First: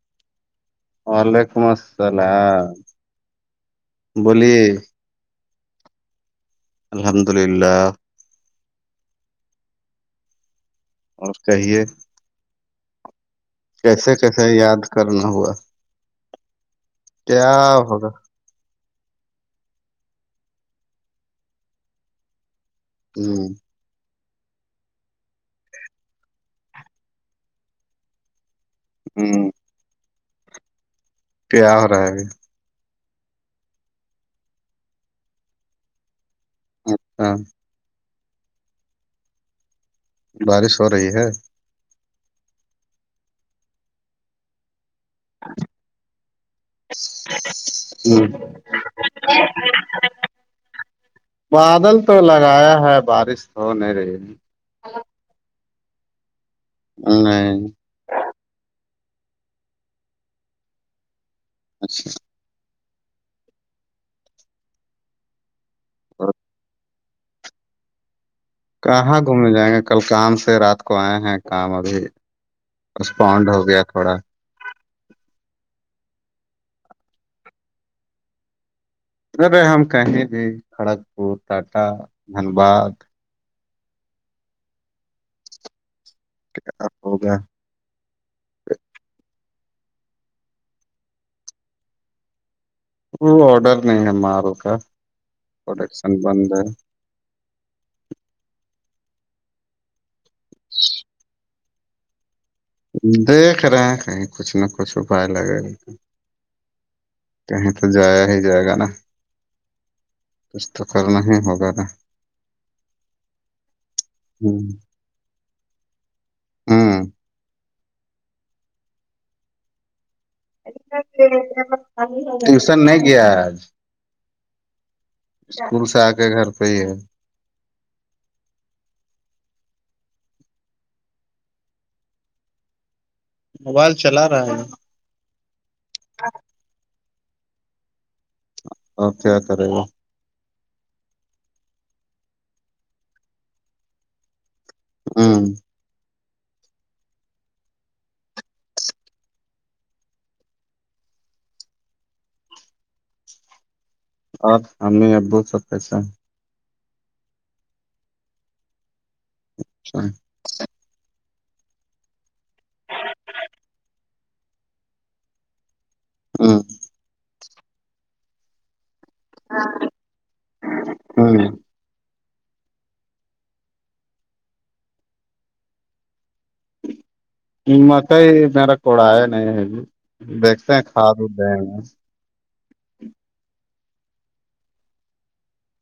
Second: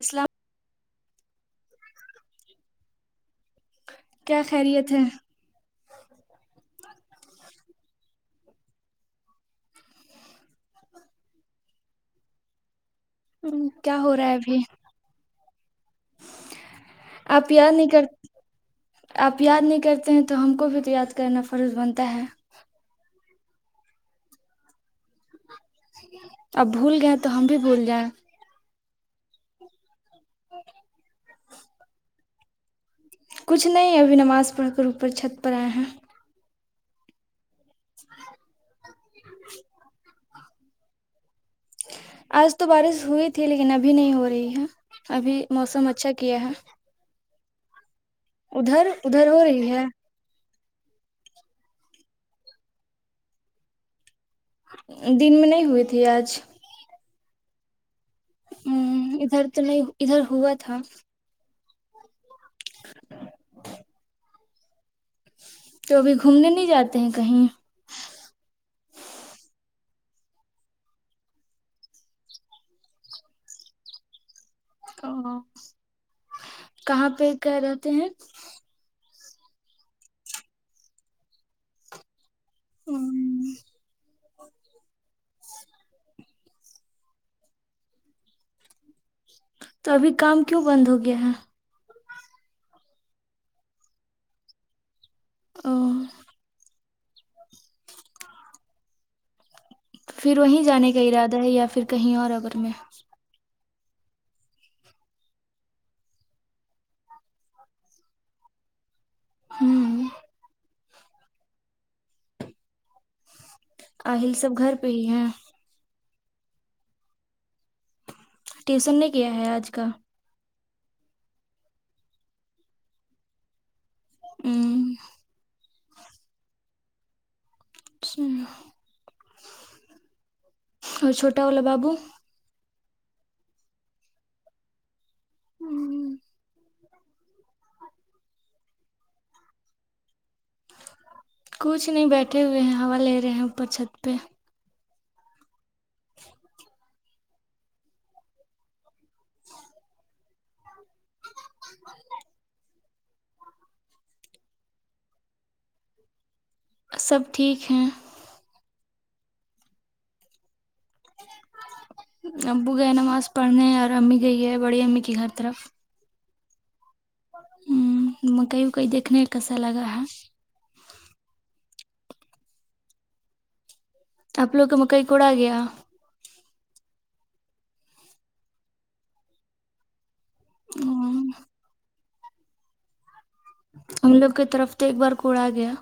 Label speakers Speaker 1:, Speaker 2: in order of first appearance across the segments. Speaker 1: اسلام
Speaker 2: وعلیکم السلام
Speaker 1: کیا
Speaker 2: بولیے
Speaker 1: خیریت ہے
Speaker 2: الحمد للہ اور کہاہیے
Speaker 1: ہم، کیا ہو
Speaker 2: کیسے
Speaker 1: رہا ہے
Speaker 2: کیسے
Speaker 1: ابھی
Speaker 2: یاد کرنا ہوا کیا
Speaker 1: آپ یاد نہیں کر
Speaker 2: ہوگا
Speaker 1: آپ یاد نہیں کرتے ہیں تو ہم کو بھی تو یاد کرنا فروض بنتا ہے
Speaker 2: ہوں
Speaker 1: اب بھول گئےیں تو ہم بھی بھول جائیں
Speaker 2: ہی کیا ہو رہا ہے اب
Speaker 1: کچھ نہیں ابھی نماز پڑھ کر اوپر چھت پر آئے ہیں
Speaker 2: اچھا
Speaker 1: [unintelligible]
Speaker 2: بارش ہو رہی ہے
Speaker 1: آج تو بارش ہوئی تھی لیکن ابھی نہیں ہو رہی ہے ابھی موسم اچھا کیا ہے
Speaker 2: [unintelligible]
Speaker 1: ادھر ادھر ہو رہی ہے
Speaker 2: بادل تو لگایا ہے بارش تو ہو نہیں رہی
Speaker 1: دن میں نہیں ہوئی تھی آج
Speaker 2: نہیں
Speaker 1: ادھر تو نہیں ادھر ہوا تھا
Speaker 2: اچھا
Speaker 1: [inaudible] تو ابھی گھومنے نہیں جاتے ہیں کہیں
Speaker 2: کہاں گھومنے جائیں گے کل کام سے رات کو آئے ہیں کام ابھی کانڑ ہو گیا تھوڑا
Speaker 1: او کہاں پہ کہ رہتے ہیں
Speaker 2: ار ہم کہیں گے کھڑگپور ٹاٹا دھنباد
Speaker 1: ہم،
Speaker 2: کیا اب ہوگا
Speaker 1: تو ابھی کام کیوں بند ہو گیا ہے
Speaker 2: وہ آڈر نہیں ہے مار کا
Speaker 1: او
Speaker 2: پروڈکشن بند ہے
Speaker 1: پھر وہیں جانے کا ارادہ ہے یا پھر کہیں اور اگر میں
Speaker 2: دیکھ رہے کہیں کچھ نہ کچھ اپائے لگےا کہیں تو جایا ہی جائے گا نا
Speaker 1: ہہم
Speaker 2: کچھ تو کرنا ہی ہوغیرہ
Speaker 1: آہل سب گھر پہ ہی ہے
Speaker 2: ہہم
Speaker 1: ٹیوسن نے کیا ہے آج کا
Speaker 2: ٹیوشن نہیں گیا آج
Speaker 1: ہہم
Speaker 2: اسکول سے آ کے گھر پہ ہی ہے
Speaker 1: اور چھوٹا والا بابو
Speaker 2: موبائل چلا رہا ہے
Speaker 1: ہہم
Speaker 2: ا کیا کرے گا
Speaker 1: کچھ نہیں بیٹھے ہوئے ہیں ہوا لے رہے ہیں اوپر چھت پہ
Speaker 2: ہاں
Speaker 1: [inaudible] [inaudible]
Speaker 2: اور امی ابو سب کیسے ہیں
Speaker 1: سب ٹھیک ہیں
Speaker 2: اچھا
Speaker 1: ابو گئے نماز پڑھنے اور امی گئی ہے بڑی امی کی گھر طرف
Speaker 2: ہاں
Speaker 1: ہ مکیی وکی دیکھنا کسا لگا ہا
Speaker 2: ہ [inaudible]
Speaker 1: آپ لوگ مکئی کوڑا آ گیا
Speaker 2: مک میرا کوڑایا نہیں ہے ج دیکھتے ہیں کھاد
Speaker 1: ہوں،
Speaker 2: دے [inaudible]
Speaker 1: ہم لوگ کی طرف تو ایک بار کوڑا گیا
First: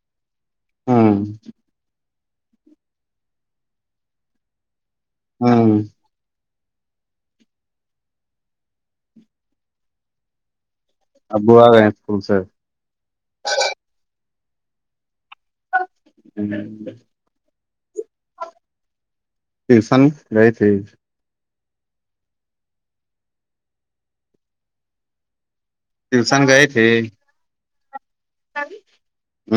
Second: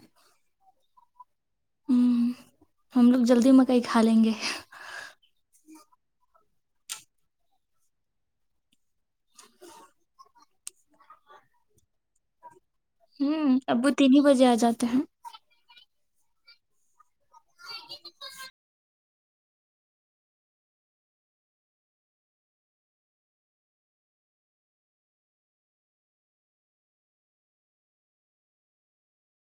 Speaker 2: ہاں
Speaker 1: ہوں ہم لوگ جلدی مکئی کھا لیں گے
Speaker 2: ہاں ابو آ گئے ہیں اسکول سے
Speaker 1: ہوں ابو تین ہی بجے آ جاتے ہیں
Speaker 2: ہ [inaudible]
Speaker 1: [inaudible]
Speaker 2: ٹیوشن گئی تھی ٹیوشن گئے تھے ہ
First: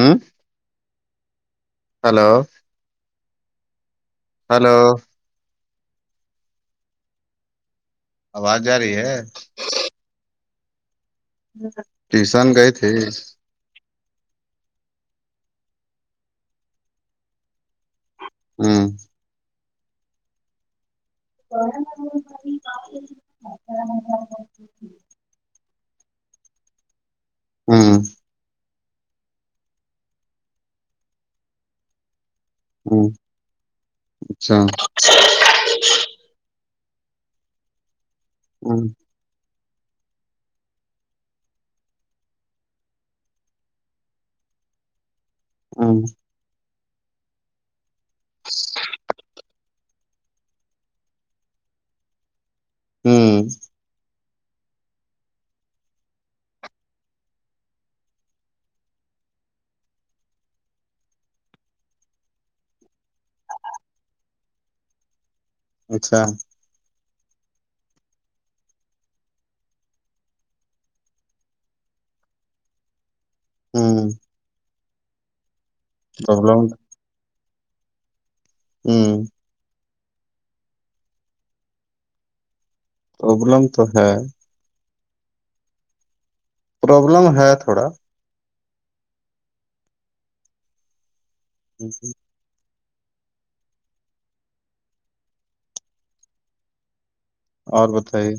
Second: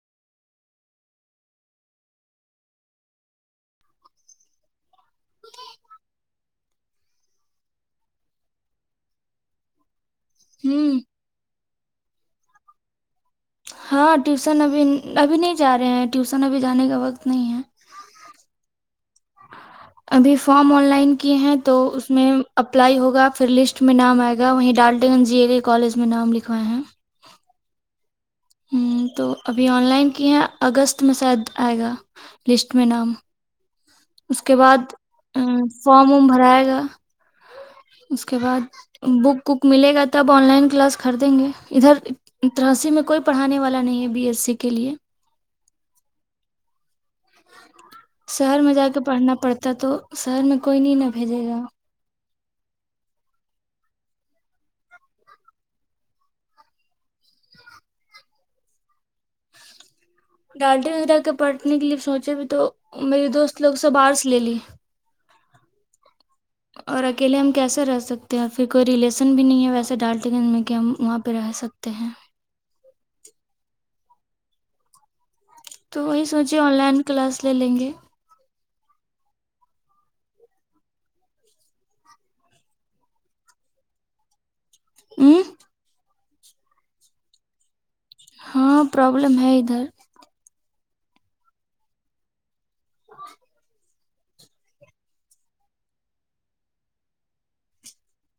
Speaker 2: ہلو ہلو آواز جا رہی ہے
Speaker 1: ہوں
Speaker 2: ٹیشن گئے تھے
Speaker 1: ہاں ٹیوسن ابھی ابھی نہیں جا رہے ہیں ٹیوسن ابھی جانے کا وقت نہیں ہے
Speaker 2: ہاں
Speaker 1: ابھی فارم آن لائن کی ہیں تو اس میں اپلائی ہوگا پھر لسٹ میں نام آئے گا وہیں ڈالٹے گنج جی اے کے کالج میں نام لکھوائے ہیں
Speaker 2: ہاں
Speaker 1: ہ تو ابھی آن لائن کی ہے اگست میں شاید آئے گا لسٹ میں
Speaker 2: ہ
Speaker 1: نام اس کے
Speaker 2: اچھا
Speaker 1: بعد فارم وم بھرائے گا اس کے بعد
Speaker 2: ہ
Speaker 1: بک کک ملے گا تب آن لائن کلاس کر دیں گے ادھر تراسی میں کوئی پڑھانے والا نہیں ہے بی ایس سی کے لیے
Speaker 2: ہاں
Speaker 1: شہر میں جا کے پڑھنا پڑتا تو شہر میں کوئی نہیں نہ بھیجے گا
Speaker 2: ہوں
Speaker 1: ڈڈی ویر کے پڑٹنے کے لیے سوچے بھی تو میری دوست لوگ سے باہر سے لے لی
Speaker 2: اچھا
Speaker 1: اور اکیلے ہم کیسے رہ سکتے ہیں پھر کوئی ریلیسن بھی نہیں ہے ویسے ڈالتے گنج میں کہ ہم وہاں پہ رہ سکتے تے ہیں
Speaker 2: ہاں
Speaker 1: تو وہی سوچے
Speaker 2: پرابلم
Speaker 1: آن لائن کلاس لے لیں گے
Speaker 2: ہاں پربلم تو ہے
Speaker 1: ا
Speaker 2: پروابلم ہے تھوڑا
Speaker 1: ہاں پرابلم ہے ادھر
Speaker 2: جیی
Speaker 1: ا
Speaker 2: اور بتائیے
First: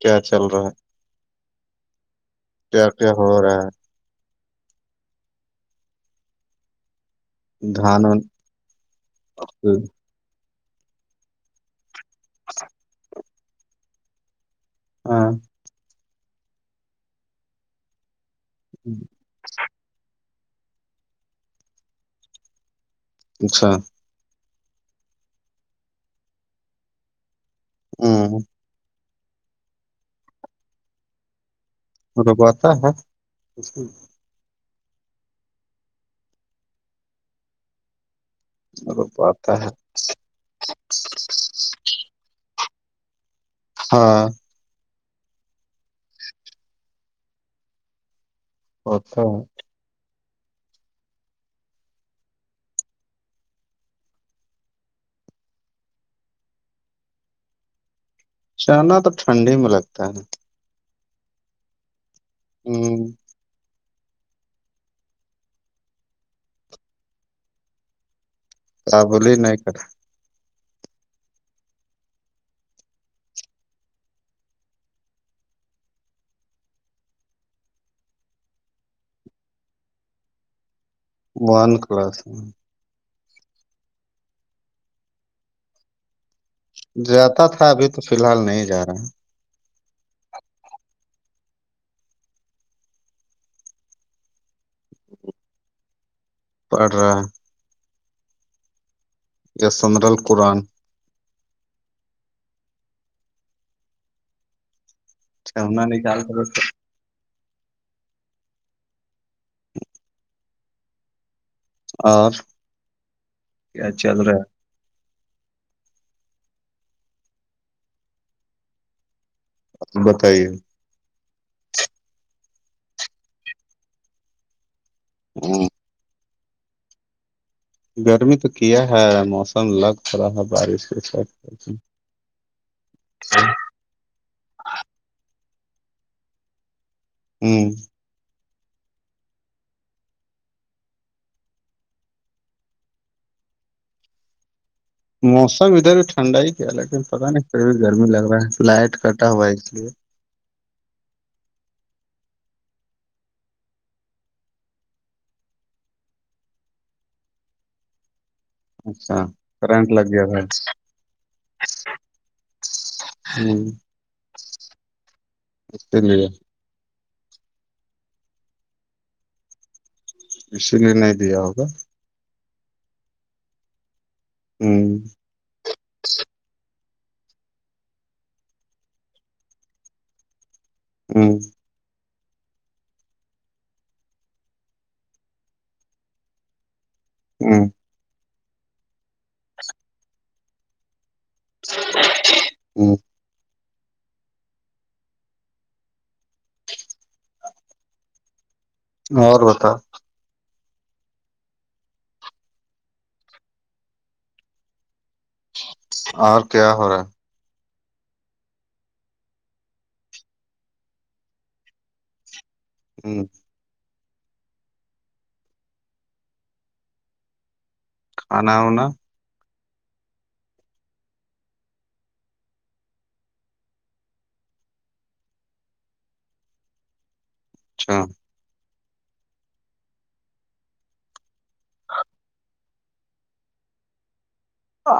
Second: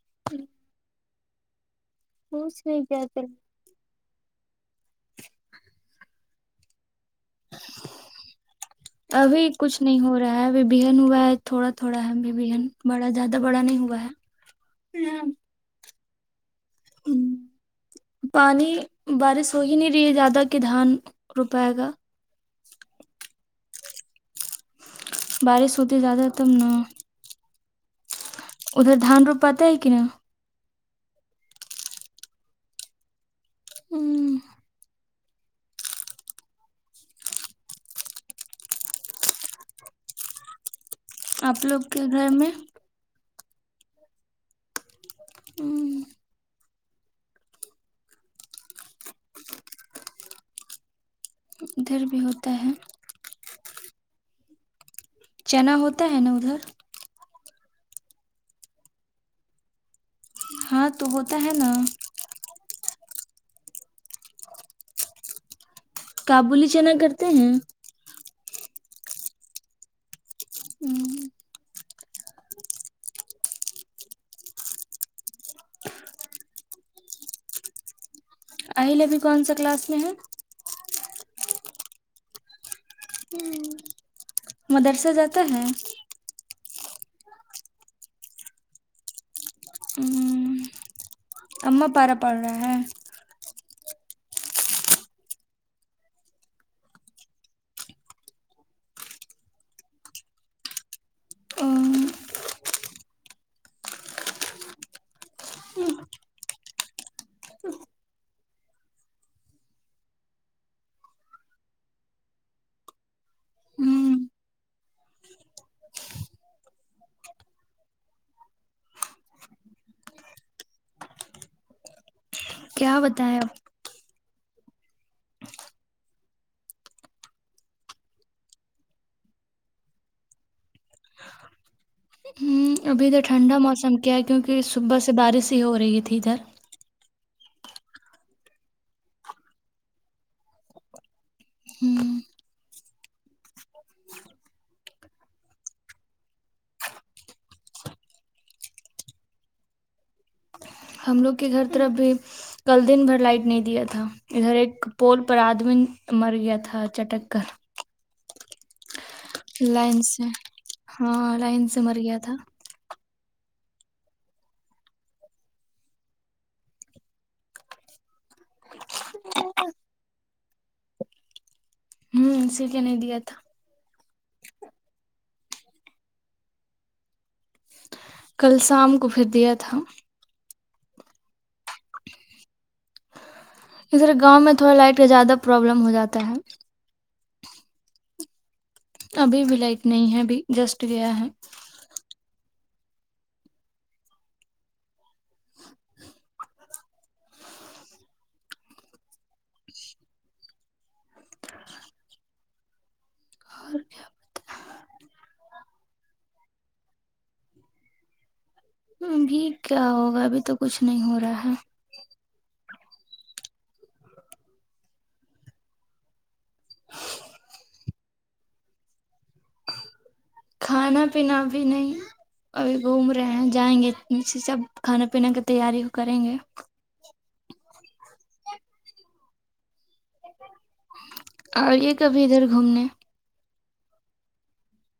Speaker 2: کیا چل رہا ہے
Speaker 1: پوچھ نہیں
Speaker 2: کیا کیا
Speaker 1: چل
Speaker 2: ہو رہا ہے ہے دھان
Speaker 1: ابھی کچھ نہیں ہو رہا رہا ہےبہن ہوا ہے تھوڑا تھوڑا ہےبن بڑا زیادہ بڑا نہیں ہوا ہے ہاں ہ پانی بارش تو ہی نہیں رہی ہے زیادہ کہ دھان روپائے گا
Speaker 2: اچھا
Speaker 1: بارش سدی زیادہ تم ن
Speaker 2: ہاں
Speaker 1: ادھر دھان روپات ہے ک نا
Speaker 2: وہ تو پتا ہے
Speaker 1: ہوں
Speaker 2: ملب آتا ہے
Speaker 1: آپ لوگ کے گھر میں
Speaker 2: ہاں
Speaker 1: ہوں
Speaker 2: اچھا
Speaker 1: ا دھر بھی ہوتا ہے چنا ہوتا ہے نا ادھر
Speaker 2: چنا تو ٹھنڈ ہی میں لگتا ہےا
Speaker 1: ہاں تو ہوتا ہے نا
Speaker 2: ہوں
Speaker 1: کابولی چنا کرتے ہیں
Speaker 2: آ بوللی نہیںائ کرا
Speaker 1: ہوں آہل ابھی کون سا کلاس میں ہے
Speaker 2: ون کلاس
Speaker 1: مدرسہ جاتے ہیں
Speaker 2: جاتا تھا ابھی تو فی الحال نہیں جا رہا
Speaker 1: ہوں ام پار پڑ رہا ہے
Speaker 2: پڑ رہا یسمرال قرآن
Speaker 1: ہوں
Speaker 2: اچھا اننا نے خیال کرو اور کیا چل رہا ہے بتائیے
Speaker 1: کیا بداؤ
Speaker 2: [unintelligible] گرمی تو کیا ہے موسم الگ پ رہا ہے بارش کے س
Speaker 1: ابھی ادھر ٹھنڈا موسم کیا ہے کیونکہ صبح سے بارش ہی ہو رہی تھی ادھر
Speaker 2: ہوں
Speaker 1: ہوں
Speaker 2: موسم ادھر بھی ٹھنڈا ہی کیا ہے لیکن پتا نہیں پھر بھی گرمی لگ رہا ہے لائٹ کٹا ہوا ہے اس لیے
Speaker 1: ہم لوگ کے گھر طرف بھی کل دن بھر لائٹ نہیں دیا تھا ادھر ایک پول پر آدمی مر گیا تھا چٹک کر
Speaker 2: اچھا کرنٹ
Speaker 1: لائن
Speaker 2: لگ
Speaker 1: سے
Speaker 2: گیا
Speaker 1: ہاں لائن سے مر گیا تھا
Speaker 2: سھر ہ ات ل اسی لیے نہیں دیا ہوگا
Speaker 1: ہوں سل کے نہیں دیا تھا
Speaker 2: ہوں
Speaker 1: کل شام کو پھر دیا تھا
Speaker 2: ہاں
Speaker 1: اس طرح گاؤں میں تھوڑا لائٹ کا زیادہ پرابلم ہو جاتا ہے
Speaker 2: ہاں
Speaker 1: ابھی بھی لائٹ نہیں ہے ابھی جسٹ گیا ہے
Speaker 2: ہوں اور بتا
Speaker 1: اور
Speaker 2: اور کیا ہو رہا ہے
Speaker 1: بھی کیا ہوگا ابھی تو کچھ نہیں ہو رہا ہے
Speaker 2: ہاں کھانا ہونا
Speaker 1: کھانا پینا بھی نہیں ابھی گھوم رہے ہیں جائیں گے ا سب کھانا پین کی تیاری کریں گے
Speaker 2: اچھا
Speaker 1: آئیے کبھی ادھر گھومنے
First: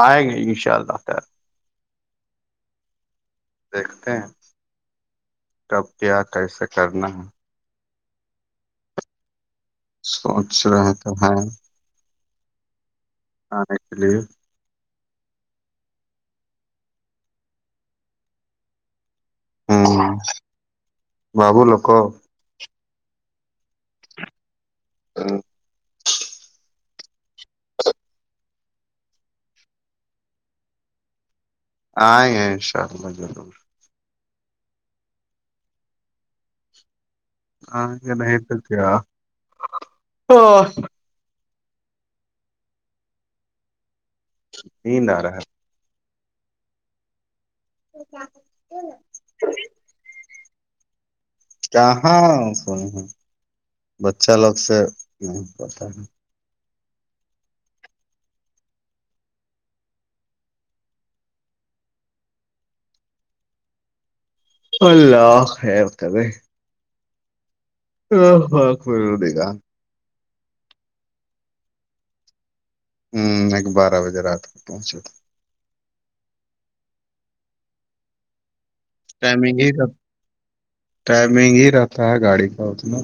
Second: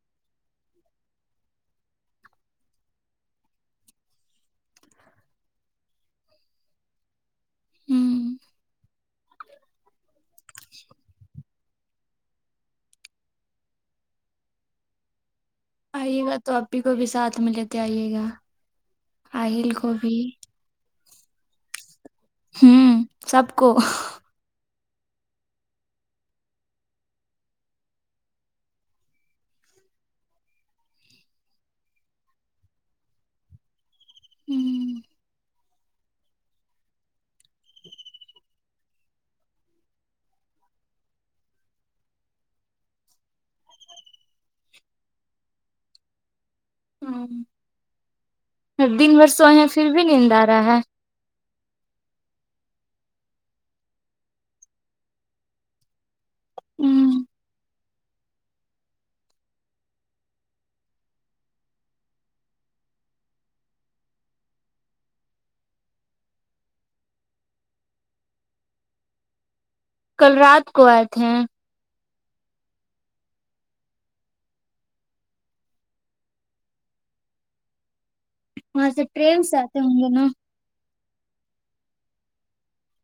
Speaker 2: آئیں گے ان شاء اللہ خع دیکھتے ہیں کب کیا کیسے کرنا ہے
Speaker 1: ہوں
Speaker 2: سوچ رہے تو ہیں ہاں ایکچولی
Speaker 1: آئیے گا تو ابھی کو بھی ساتھ میں لیتے آئیے گا اہل کو بھی
Speaker 2: ببو لوک
Speaker 1: ہوں سب کو
Speaker 2: ہاں آ ہیں ان شاء اللہ ضرور
Speaker 1: [inaudible]
Speaker 2: ہاں نیند آرہا ہے
Speaker 1: ہ دن بھر سے وہ پھر بھی ندا رہا ہے
Speaker 2: کہاں بچہ لوگ سے نہیں پتا ہے
Speaker 1: ہوں
Speaker 2: اللہ ہتب [inaudible]
Speaker 1: کل رات کو آئے تھ ہیں
Speaker 2: ہ ایک بارہ بجے رات تک پہنچے تھا
Speaker 1: وہاں سےب
Speaker 2: ٹائمنگ ہی ٹائمنگ ہی رہتا ہے گاڑی کا اتنا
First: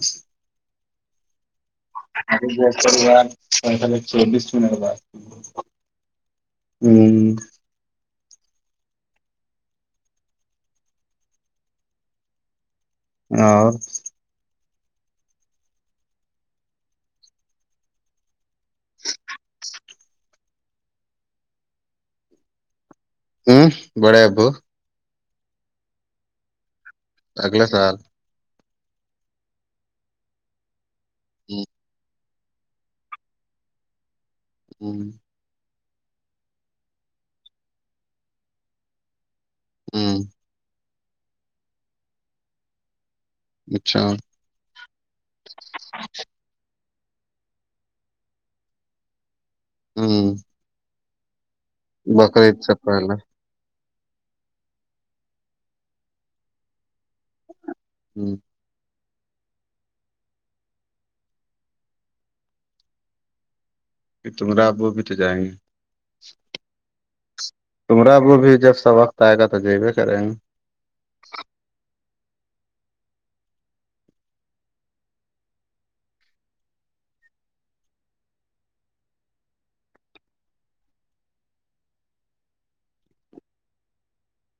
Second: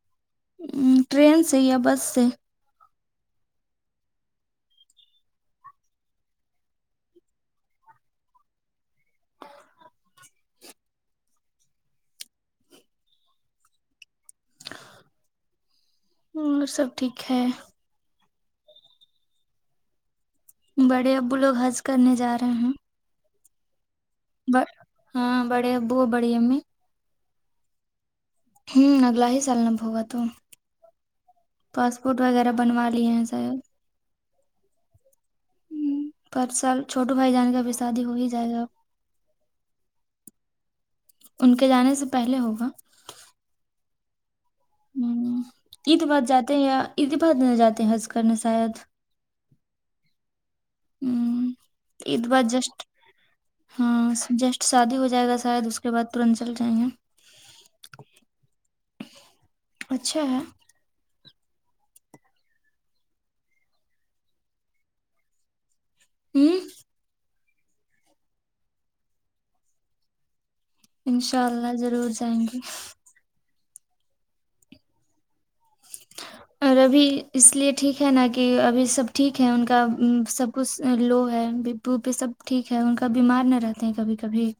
Speaker 1: ٹرین سے اب
Speaker 2: ا جی چان پ چوبیس منٹ بات ہ اور
Speaker 1: اور سب ٹھیک ہے
Speaker 2: [inaudible]
Speaker 1: بڑے ابو لوگ ہنس کرنے جا رہے ہیں
Speaker 2: ہوں بڑےبو
Speaker 1: ہاں بڑے ابو اور بڑی امی
Speaker 2: اگلے سال
Speaker 1: ہوں اگلا ہی سالناب ہوگا تو پاسپورٹ وغیرہ بنوا لیے ہیں ساید
Speaker 2: ہ
Speaker 1: ہ پر سر چھوٹو بھائی جان کا بھی شادی ہو ہی جائے گا
Speaker 2: ہوں
Speaker 1: ان کے جانے سے پہلے ہوگا
Speaker 2: اچھا
Speaker 1: ہ عید بد جاتے ہیں یا عید بد ن جاتے حنس کرنے شاید
Speaker 2: ہاں
Speaker 1: ہوں ا ب
Speaker 2: سے
Speaker 1: جسٹ
Speaker 2: پہلے
Speaker 1: ہاں جسٹ شادی ہو جائے گا شاید اس کے بعد ترنت چل جائیں گے
Speaker 2: ہوں
Speaker 1: اچھا ہے
Speaker 2: تمرا آ وہ بھی تو جائیں گے
Speaker 1: ہ
Speaker 2: تمرا وہ بھی جب سا وقت آئے گا تو جیبے کریں گے
Speaker 1: انشاء اللہ ضرور جائیں گی
Speaker 2: [inaudible]
Speaker 1: اور ابھی اس لیے ٹھیک ہے نا کہ ابھی سب ٹھیک ہے ان کا سب کچھ لو ہے بو پہ سب ٹھیک ہے ان کا بیمار نہ رہتے ہیں کبھی کبھی